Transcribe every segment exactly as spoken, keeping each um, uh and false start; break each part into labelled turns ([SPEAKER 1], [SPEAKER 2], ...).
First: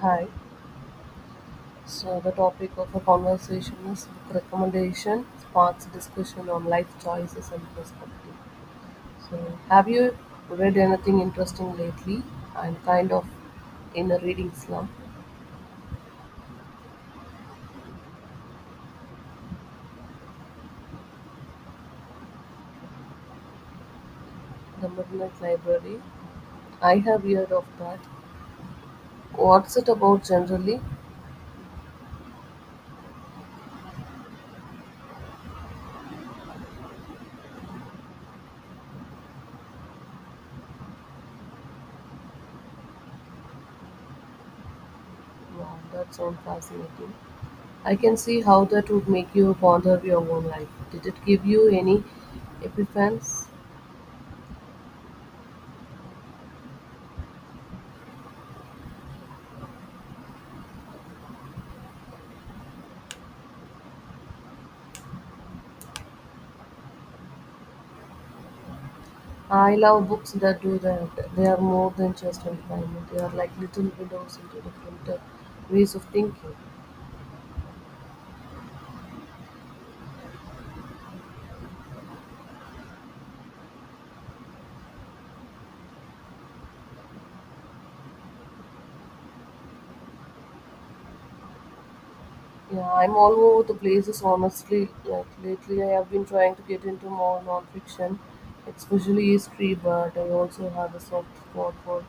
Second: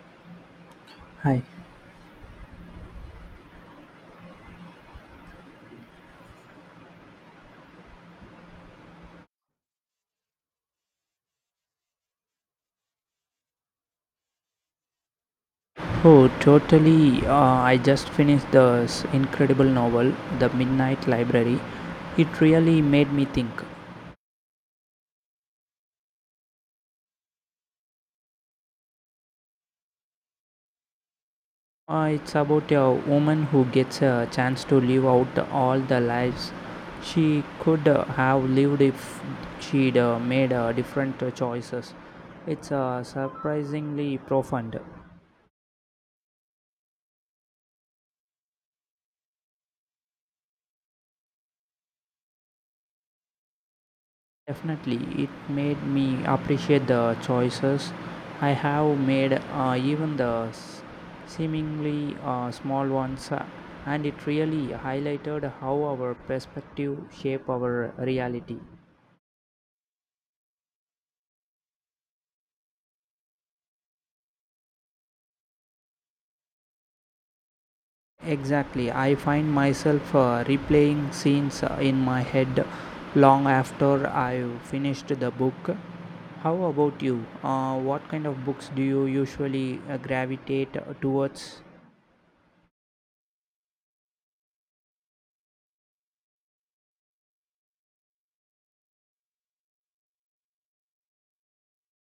[SPEAKER 1] Hi.
[SPEAKER 2] Hi.
[SPEAKER 1] So the topic of our conversation is book recommendation sparks discussion on life choices and perspective. So have you read anything interesting lately? I'm kind of in a reading slump.
[SPEAKER 2] Oh, totally. Uh, I just finished this incredible novel, The Midnight Library. It really made me think.
[SPEAKER 1] The Midnight Library. I have heard of that. What's it about generally?
[SPEAKER 2] Uh, it's about a woman who gets a chance to live out all the lives she could uh, have lived if she'd uh, made uh, different uh, choices. It's uh, surprisingly profound.
[SPEAKER 1] Wow, that sounds fascinating. I can see how that would make you ponder your own life. Did it give you any epiphanies?
[SPEAKER 2] Definitely, it made me appreciate the choices I have made, uh, even the s- seemingly uh, small ones, uh, and it really highlighted how our perspective shape our reality.
[SPEAKER 1] I love books that do that. They are more than just entertainment. They are like little windows into different uh, ways of thinking.
[SPEAKER 2] Exactly, I find myself uh, replaying scenes uh, in my head long after I've finished the book. How about you? Uh, what kind of books do you usually uh, gravitate towards?
[SPEAKER 1] Yeah, I'm all over the places, honestly. Like lately, I have been trying to get into more nonfiction, especially history, but I also have a soft spot for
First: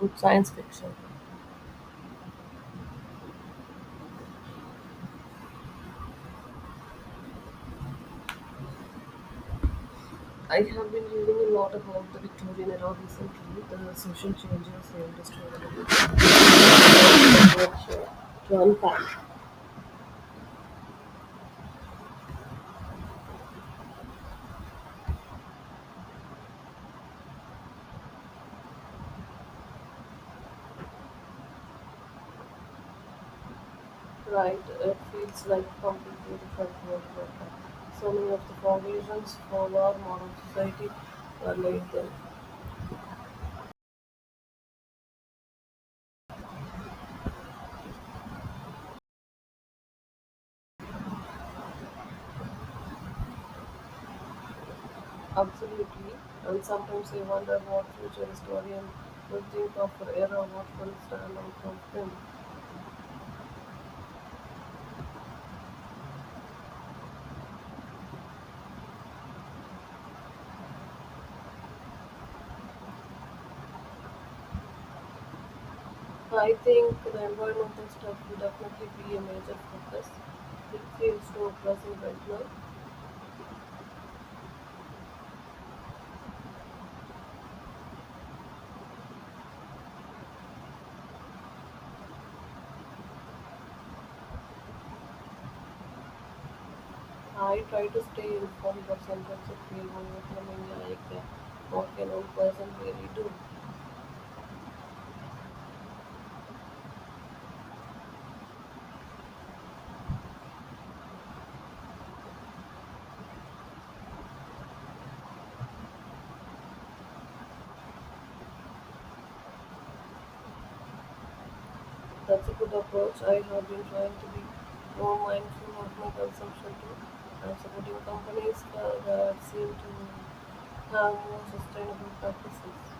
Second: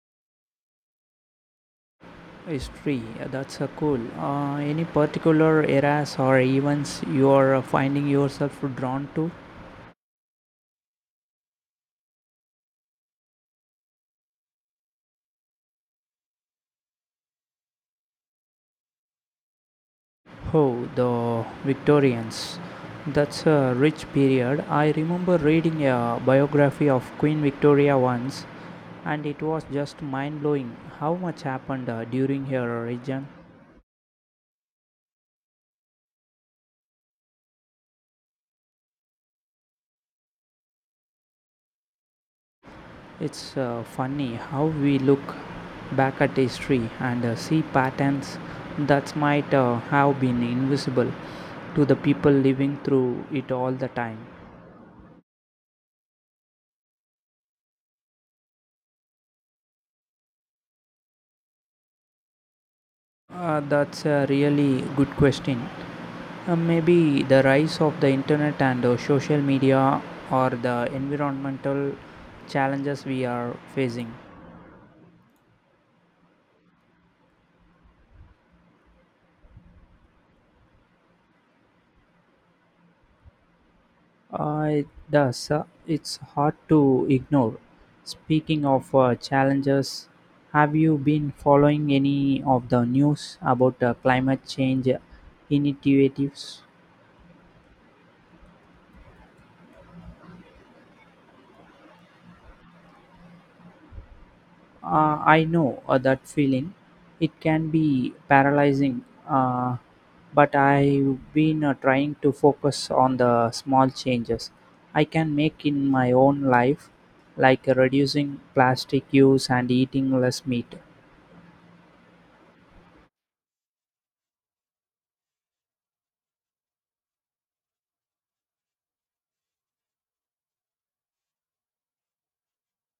[SPEAKER 1] good science fiction.
[SPEAKER 2] History, uh, that's uh, cool. Uh, any particular eras or events you are uh, finding yourself drawn to?
[SPEAKER 1] I have been reading a lot about the Victorian era recently, the social changes, the industrial revolution, and the adventure to unpack.
[SPEAKER 2] Oh, the Victorians. That's a rich period. I remember reading a biography of Queen Victoria once, and it was just mind blowing how much happened uh, during her reign.
[SPEAKER 1] Right, it feels like a completely different world right now. So many of the foundations for our modern society were laid then.
[SPEAKER 2] It's uh, funny how we look back at history and uh, see patterns that might uh, have been invisible to the people living through it all the time?
[SPEAKER 1] Absolutely. And sometimes I wonder what future historian will think of our era, what will stand out from them.
[SPEAKER 2] Uh, that's a really good question. Uh, maybe the rise of the internet and uh, social media or the environmental challenges we are facing.
[SPEAKER 1] So I think the environmental stuff will definitely be a major focus. It feels so pressing right now.
[SPEAKER 2] Uh, it does. Uh, it's hard to ignore. Speaking of uh, challenges, have you been following any of the news about uh, climate change initiatives?
[SPEAKER 1] I try to stay informed, but sometimes it feels overwhelming like uh, what can one person really do?
[SPEAKER 2] Uh, I know uh, that feeling. It can be paralyzing, uh, but I've been uh, trying to focus on the small changes I can make in my own life, like uh, reducing plastic use and eating less meat.
[SPEAKER 1] That's a good approach. I have been trying to be more mindful of my consumption too. I'm supporting companies uh, that seem to have more sustainable practices.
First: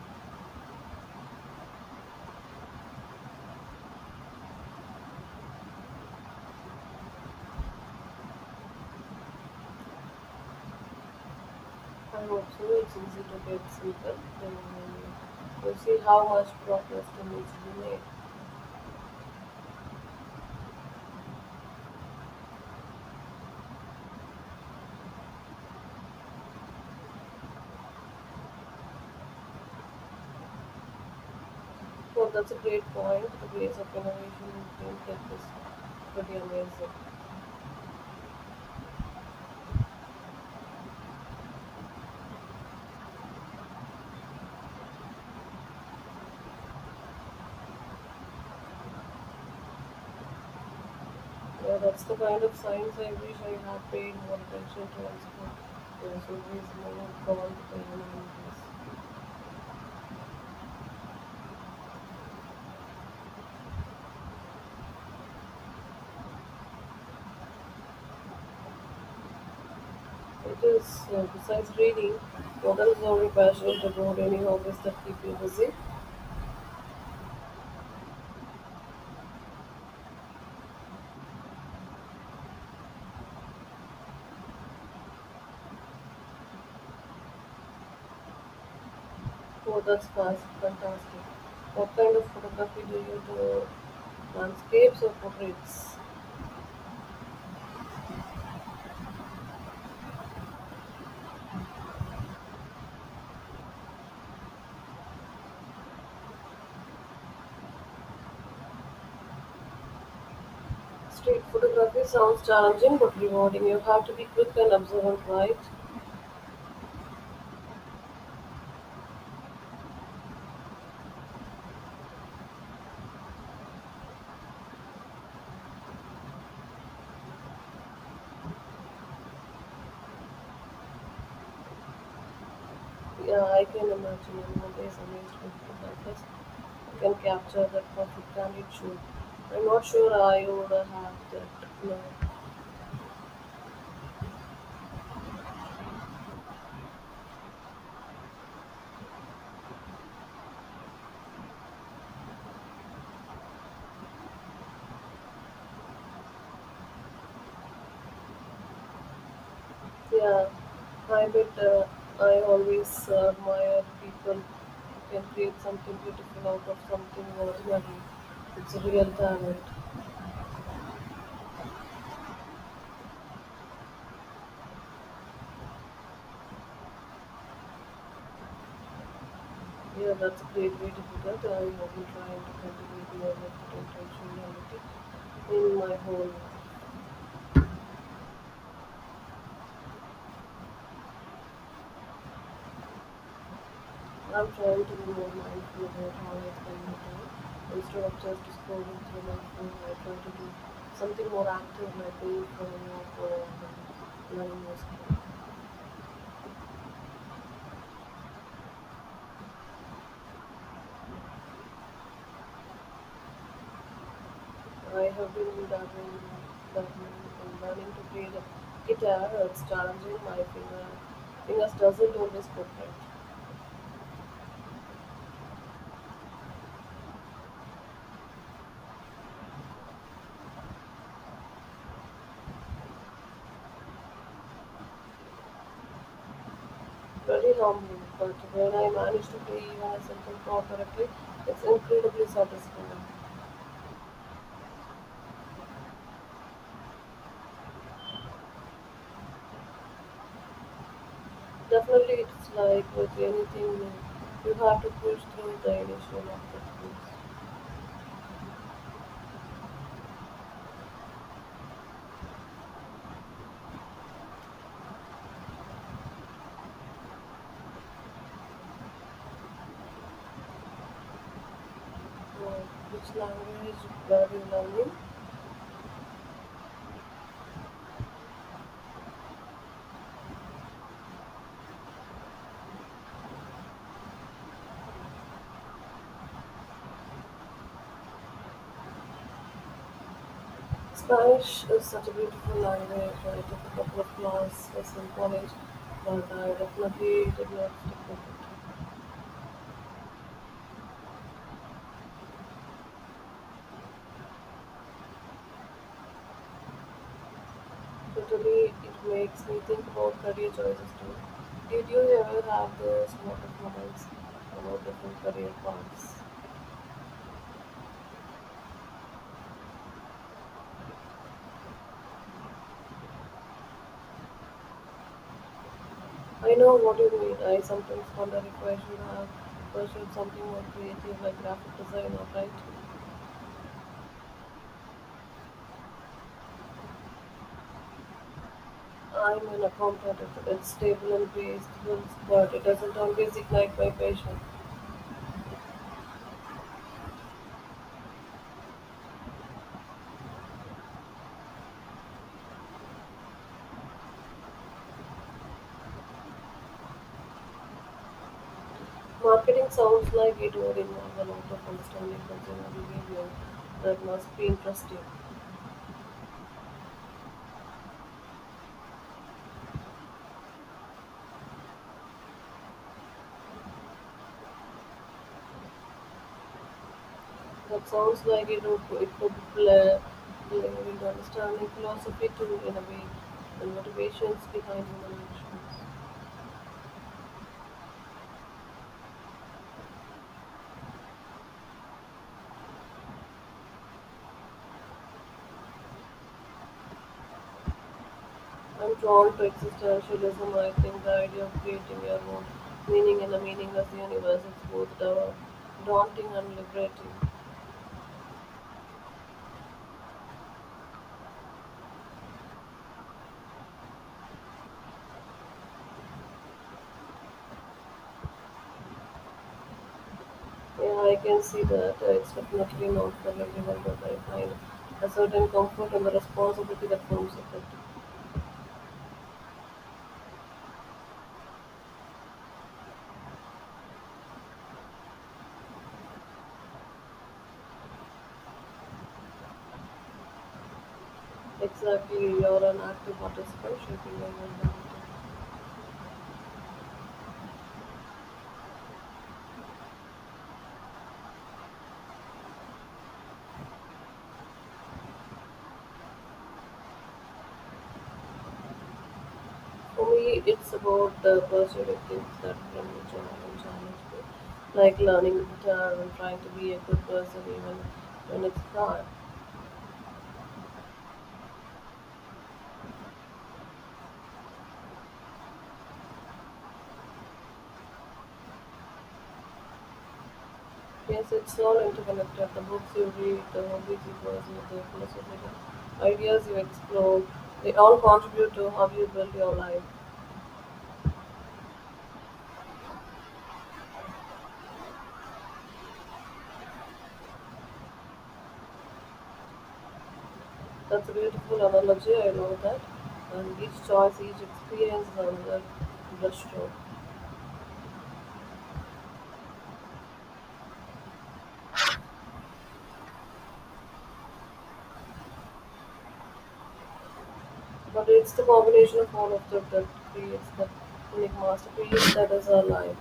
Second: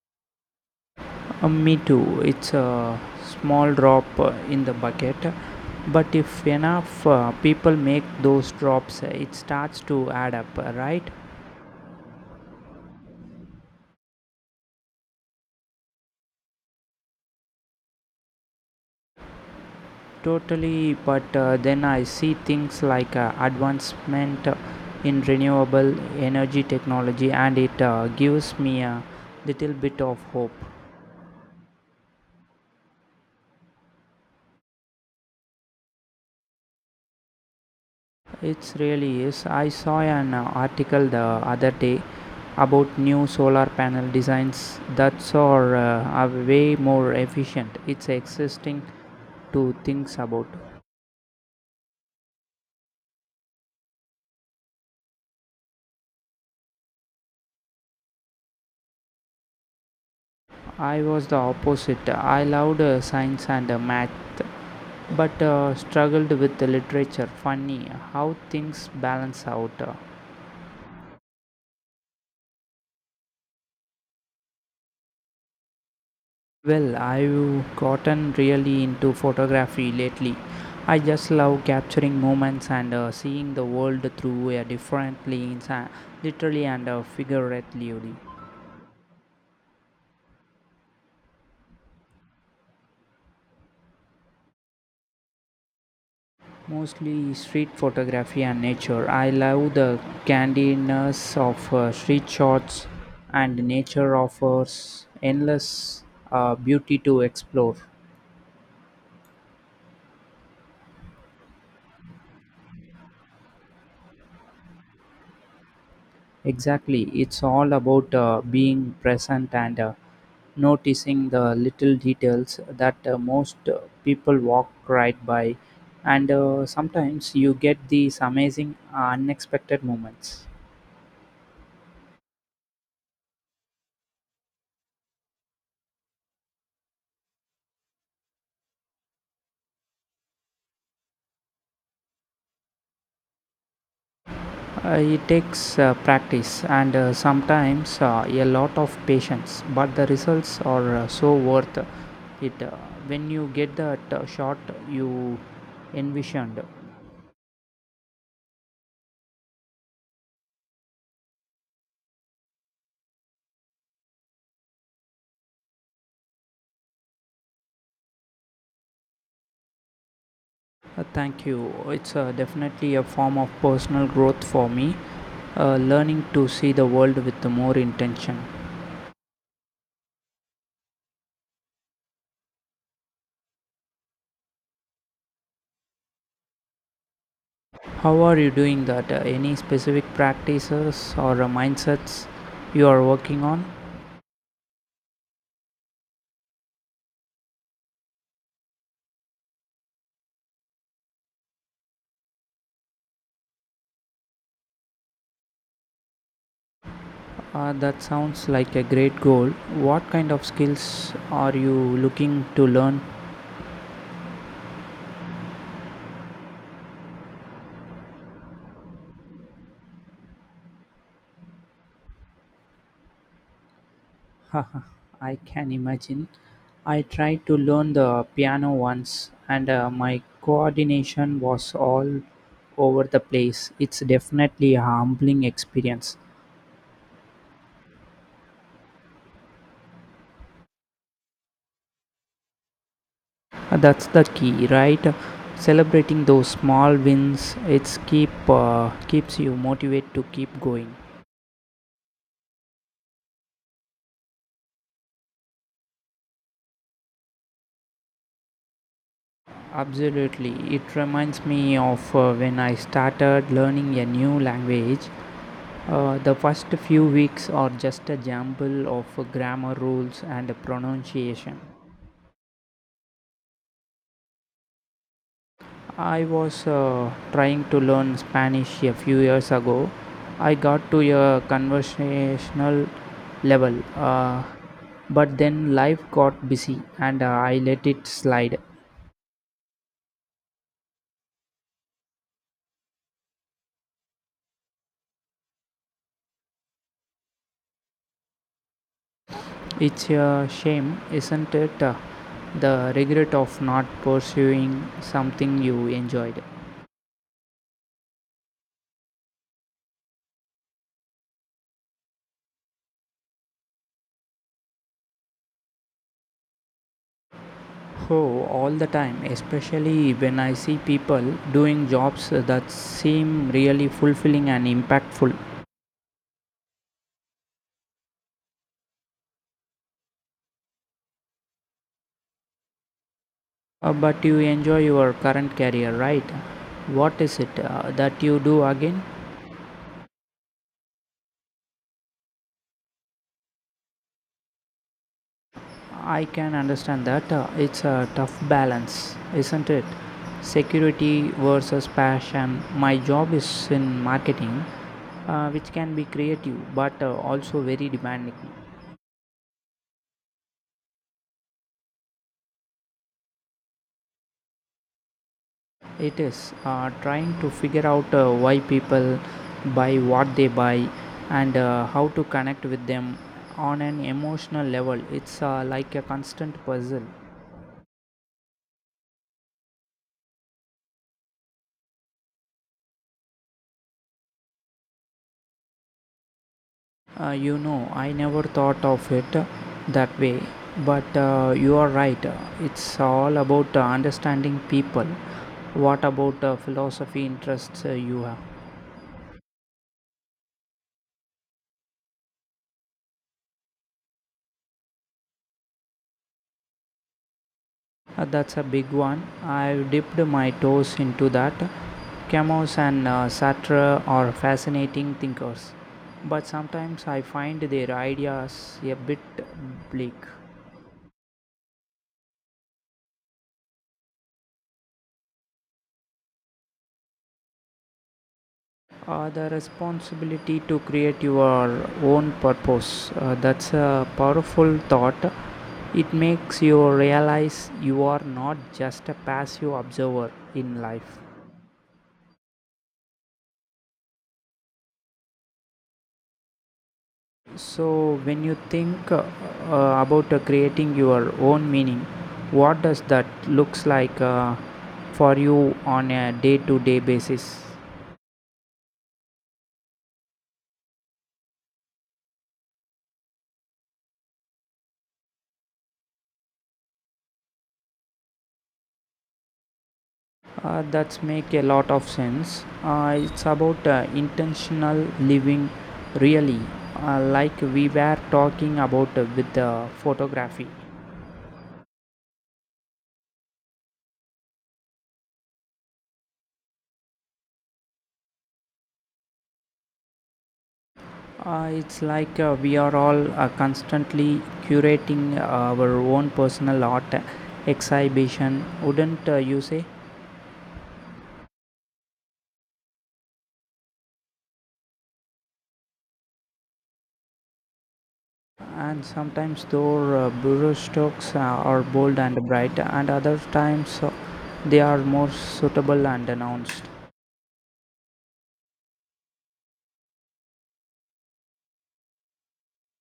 [SPEAKER 2] Uh, me too. It's a small drop uh, in the bucket, but if enough uh, people make those drops, uh, it starts to add up, uh, right?
[SPEAKER 1] I hope so. It's easy to get simple. Then you see how much progress can easily be made.
[SPEAKER 2] Totally, but uh, then I see things like uh, advancement in renewable energy technology, and it uh, gives me a little bit of hope.
[SPEAKER 1] Well, that's a great point. The pace of innovation in clean tech is pretty amazing.
[SPEAKER 2] It really is. I saw an uh, article the other day about new solar panel designs that are, uh, are way more efficient. It's existing to think about.
[SPEAKER 1] Yeah, that's the kind of science I wish I had paid more attention to as well. There's always more gone to the humanities.
[SPEAKER 2] I was the opposite. I loved uh, science and uh, math but uh, struggled with the literature. Funny how things balance out. Uh,
[SPEAKER 1] It is, uh, besides reading, models are a passion to go any hobbies that keep you busy.
[SPEAKER 2] Well, I've gotten really into photography lately. I just love capturing moments and uh, seeing the world through a different lens, uh, literally and uh, figuratively.
[SPEAKER 1] Oh, that's fast, fantastic. What kind of photography do you do? Landscapes or portraits?
[SPEAKER 2] Mostly street photography and nature. I love the candidness of uh, street shots, and nature offers endless uh, beauty to explore.
[SPEAKER 1] Street photography sounds challenging but rewarding. You have to be quick and observant, right?
[SPEAKER 2] Exactly. It's all about uh, being present and uh, noticing the little details that uh, most uh, people walk right by. And uh, sometimes you get these amazing, unexpected moments.
[SPEAKER 1] Yeah, I can imagine. I'm always amazed when photographers who can capture that perfect candid shoot. I'm not sure I would have that now.
[SPEAKER 2] Uh, it takes uh, practice and uh, sometimes uh, a lot of patience, but the results are uh, so worth it uh, when you get that uh, shot you envisioned.
[SPEAKER 1] Yeah, I bet uh, I always uh, admire people who can create something beautiful out of something ordinary. It's a real talent.
[SPEAKER 2] Uh, thank you. It's uh, definitely a form of personal growth for me, uh, learning to see the world with more intention.
[SPEAKER 1] Yeah, that's a great way to put it. I have been trying to cultivate more effort and intentionality in my whole life.
[SPEAKER 2] How are you doing that? Uh, any specific practices or uh, mindsets you are working on?
[SPEAKER 1] I'm trying to be more mindful about how I spend my time. Instead of just scrolling through my phone, I try to do something more active, like going for a walk or uh, learning new skills.
[SPEAKER 2] Uh, that sounds like a great goal. What kind of skills are you looking to learn?
[SPEAKER 1] I have been dabbling, dabbling in learning to play the guitar. It's challenging. My finger, fingers doesn't always cooperate.
[SPEAKER 2] Haha, I can imagine. I tried to learn the piano once and uh, my coordination was all over the place. It's definitely a humbling experience.
[SPEAKER 1] Very humbling, but when I manage to play even a simple chord correctly, it's incredibly satisfying.
[SPEAKER 2] Uh, That's the key, right? Celebrating those small wins, it's keep uh, keeps you motivated to keep going.
[SPEAKER 1] Definitely, it's like with anything new, you have to push through the initial obstacles.
[SPEAKER 2] Absolutely. It reminds me of uh, when I started learning a new language. Uh, the first few weeks are just a jumble of grammar rules and pronunciation.
[SPEAKER 1] So, which language were you learning?
[SPEAKER 2] I was uh, trying to learn Spanish a few years ago. I got to a conversational level, uh, but then life got busy and uh, I let it slide.
[SPEAKER 1] Spanish is such a beautiful language. I took a couple of classes in college, but I definitely did not stick with it.
[SPEAKER 2] It's a shame, isn't it? Uh, the regret of not pursuing something you enjoyed.
[SPEAKER 1] So today it makes me think about career choices too. Did you ever have those sort of moments about different career paths?
[SPEAKER 2] Oh, all the time, especially when I see people doing jobs that seem really fulfilling and impactful.
[SPEAKER 1] I know what you mean. I sometimes wonder if I should have pursued something more creative like graphic design or writing.
[SPEAKER 2] Uh, but you enjoy your current career, right? What is it uh, that you do again?
[SPEAKER 1] I'm an accountant. It's it's stable and pays bills, but it doesn't always ignite my passion.
[SPEAKER 2] I can understand that. Uh, it's a tough balance, isn't it? Security versus passion. My job is in marketing, uh, which can be creative but uh, also very demanding.
[SPEAKER 1] Marketing sounds like it would involve a lot of understanding consumer behavior. That must be interesting.
[SPEAKER 2] It is uh, trying to figure out uh, why people buy what they buy and uh, how to connect with them on an emotional level. It's uh, like a constant puzzle.
[SPEAKER 1] That sounds like it would it could blend into understanding philosophy too in a way, and motivations behind human actions.
[SPEAKER 2] Uh, you know, I never thought of it uh, that way, but uh, you are right. Uh, It's all about uh, understanding people. What about uh, philosophy interests uh, you have?
[SPEAKER 1] I'm drawn to existentialism. I think the idea of creating your own meaning in a meaningless universe is both da- daunting and liberating.
[SPEAKER 2] Uh, that's a big one. I've dipped my toes into that. Camus and uh, Sartre are fascinating thinkers, but sometimes I find their ideas a bit bleak.
[SPEAKER 1] Yeah, I can see that. Uh, It's definitely not for everyone, but I find a certain comfort in the responsibility that comes with it.
[SPEAKER 2] Uh, the responsibility to create your own purpose uh, that's a powerful thought. It makes you realize you are not just a passive observer in life.
[SPEAKER 1] Exactly, you're an active participant shaping your environment.
[SPEAKER 2] So, when you think uh, uh, about uh, creating your own meaning, what does that looks like uh, for you on a day-to-day basis?
[SPEAKER 1] For me, it's about the pursuit of things that bring me joy and challenge me, like learning guitar and trying to be a good person even when it's hard.
[SPEAKER 2] Uh, that's make a lot of sense. Uh, it's about uh, intentional living, really, uh, like we were talking about uh, with the photography.
[SPEAKER 1] Yes, it's all interconnected. The books you read, the hobbies you pursue, the philosophical ideas you explore, they all contribute to how you build your life.
[SPEAKER 2] Uh, it's like uh, we are all uh, constantly curating our own personal art exhibition, wouldn't uh, you say?
[SPEAKER 1] That's a beautiful analogy, I know that. And each choice, each experience is another brushstroke.
[SPEAKER 2] And sometimes their uh, burrow stalks uh, are bold and bright and other times uh, they are more suitable and announced
[SPEAKER 1] But it's the combination of all of them that creates the unique masterpiece that is our life.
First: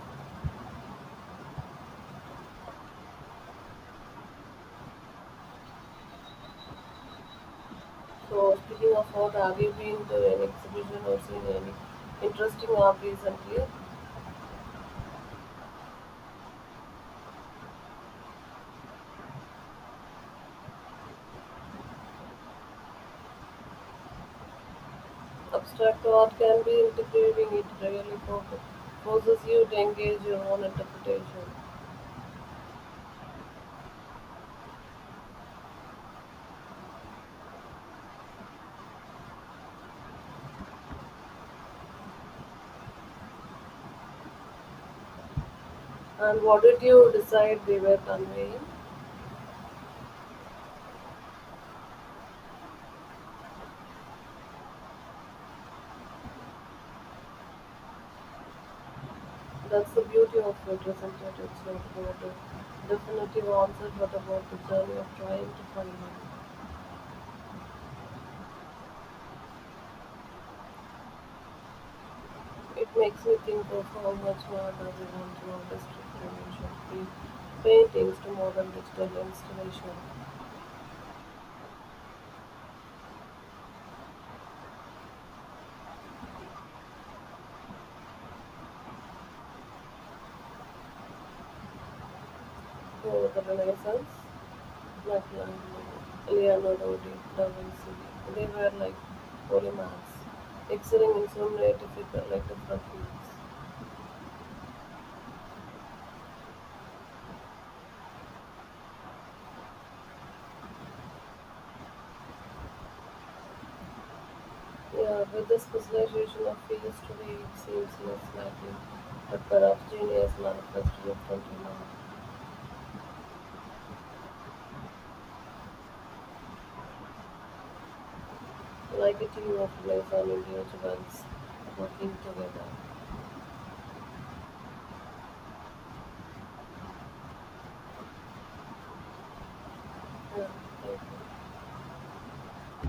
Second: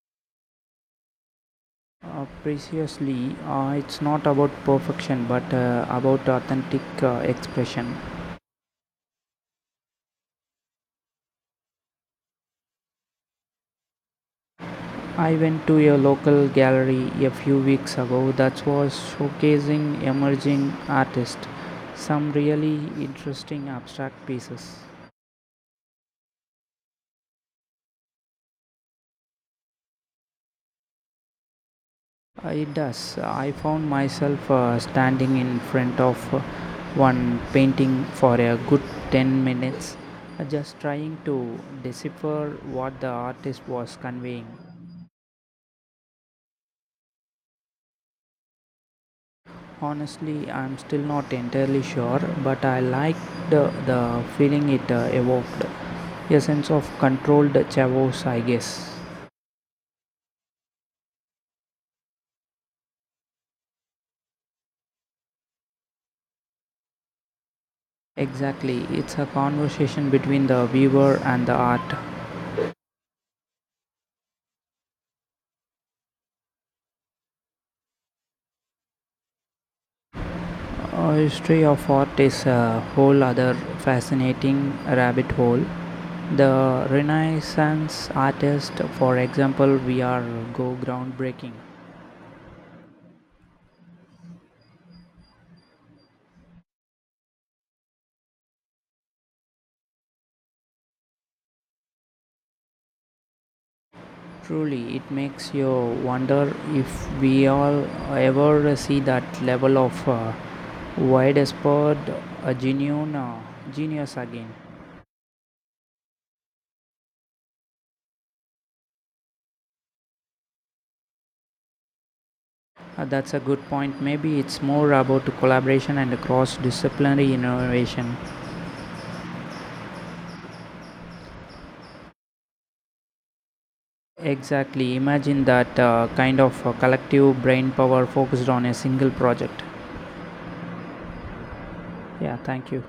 [SPEAKER 2] uh, preciously, uh, it's not about perfection but uh, about authentic uh, expression.
[SPEAKER 1] So, speaking of art, have you been to any exhibition or seen any interesting art recently?
[SPEAKER 2] I went to a local gallery a few weeks ago that was showcasing emerging artists, some really interesting abstract pieces.
[SPEAKER 1] Abstract art can be integrating, it really fo- forces you to engage your own interpretation.
[SPEAKER 2] Uh, It does. I found myself uh, standing in front of uh, one painting for a good ten minutes, uh, just trying to decipher what the artist was conveying.
[SPEAKER 1] And what did you decide they were conveying?
[SPEAKER 2] Honestly, I'm still not entirely sure, but I liked uh, the feeling it uh, evoked, a sense of controlled chaos, I guess.
[SPEAKER 1] That's the beauty of it, isn't it? It's not about a definitive answer, but about the journey of trying to find one.
[SPEAKER 2] Exactly, it's a conversation between the viewer and the art.
[SPEAKER 1] It makes me think of how much more does we want to artistic dimension, be paintings to modern digital installation,
[SPEAKER 2] Uh, history of art is a whole other fascinating rabbit hole. The Renaissance artist, for example, we are go groundbreaking.
[SPEAKER 1] to the Renaissance, Michelangelo, Leonardo da Vinci. They were like polymers, excelling in so many difficult, like different fields.
[SPEAKER 2] Truly, it makes you wonder if we all ever see that level of uh, widespread uh, genuine uh, genius again.
[SPEAKER 1] Yeah, with the specialization of fields today, it seems less likely, but perhaps Genie has manifested it until now,
[SPEAKER 2] Uh, that's a good point. Maybe it's more about collaboration and cross disciplinary innovation.
[SPEAKER 1] like a team of players and individuals working together.
[SPEAKER 2] Exactly. Imagine that uh, kind of uh, collective brain power focused on a single project.
[SPEAKER 1] Yeah, thank you.
[SPEAKER 2] Yeah, thank you.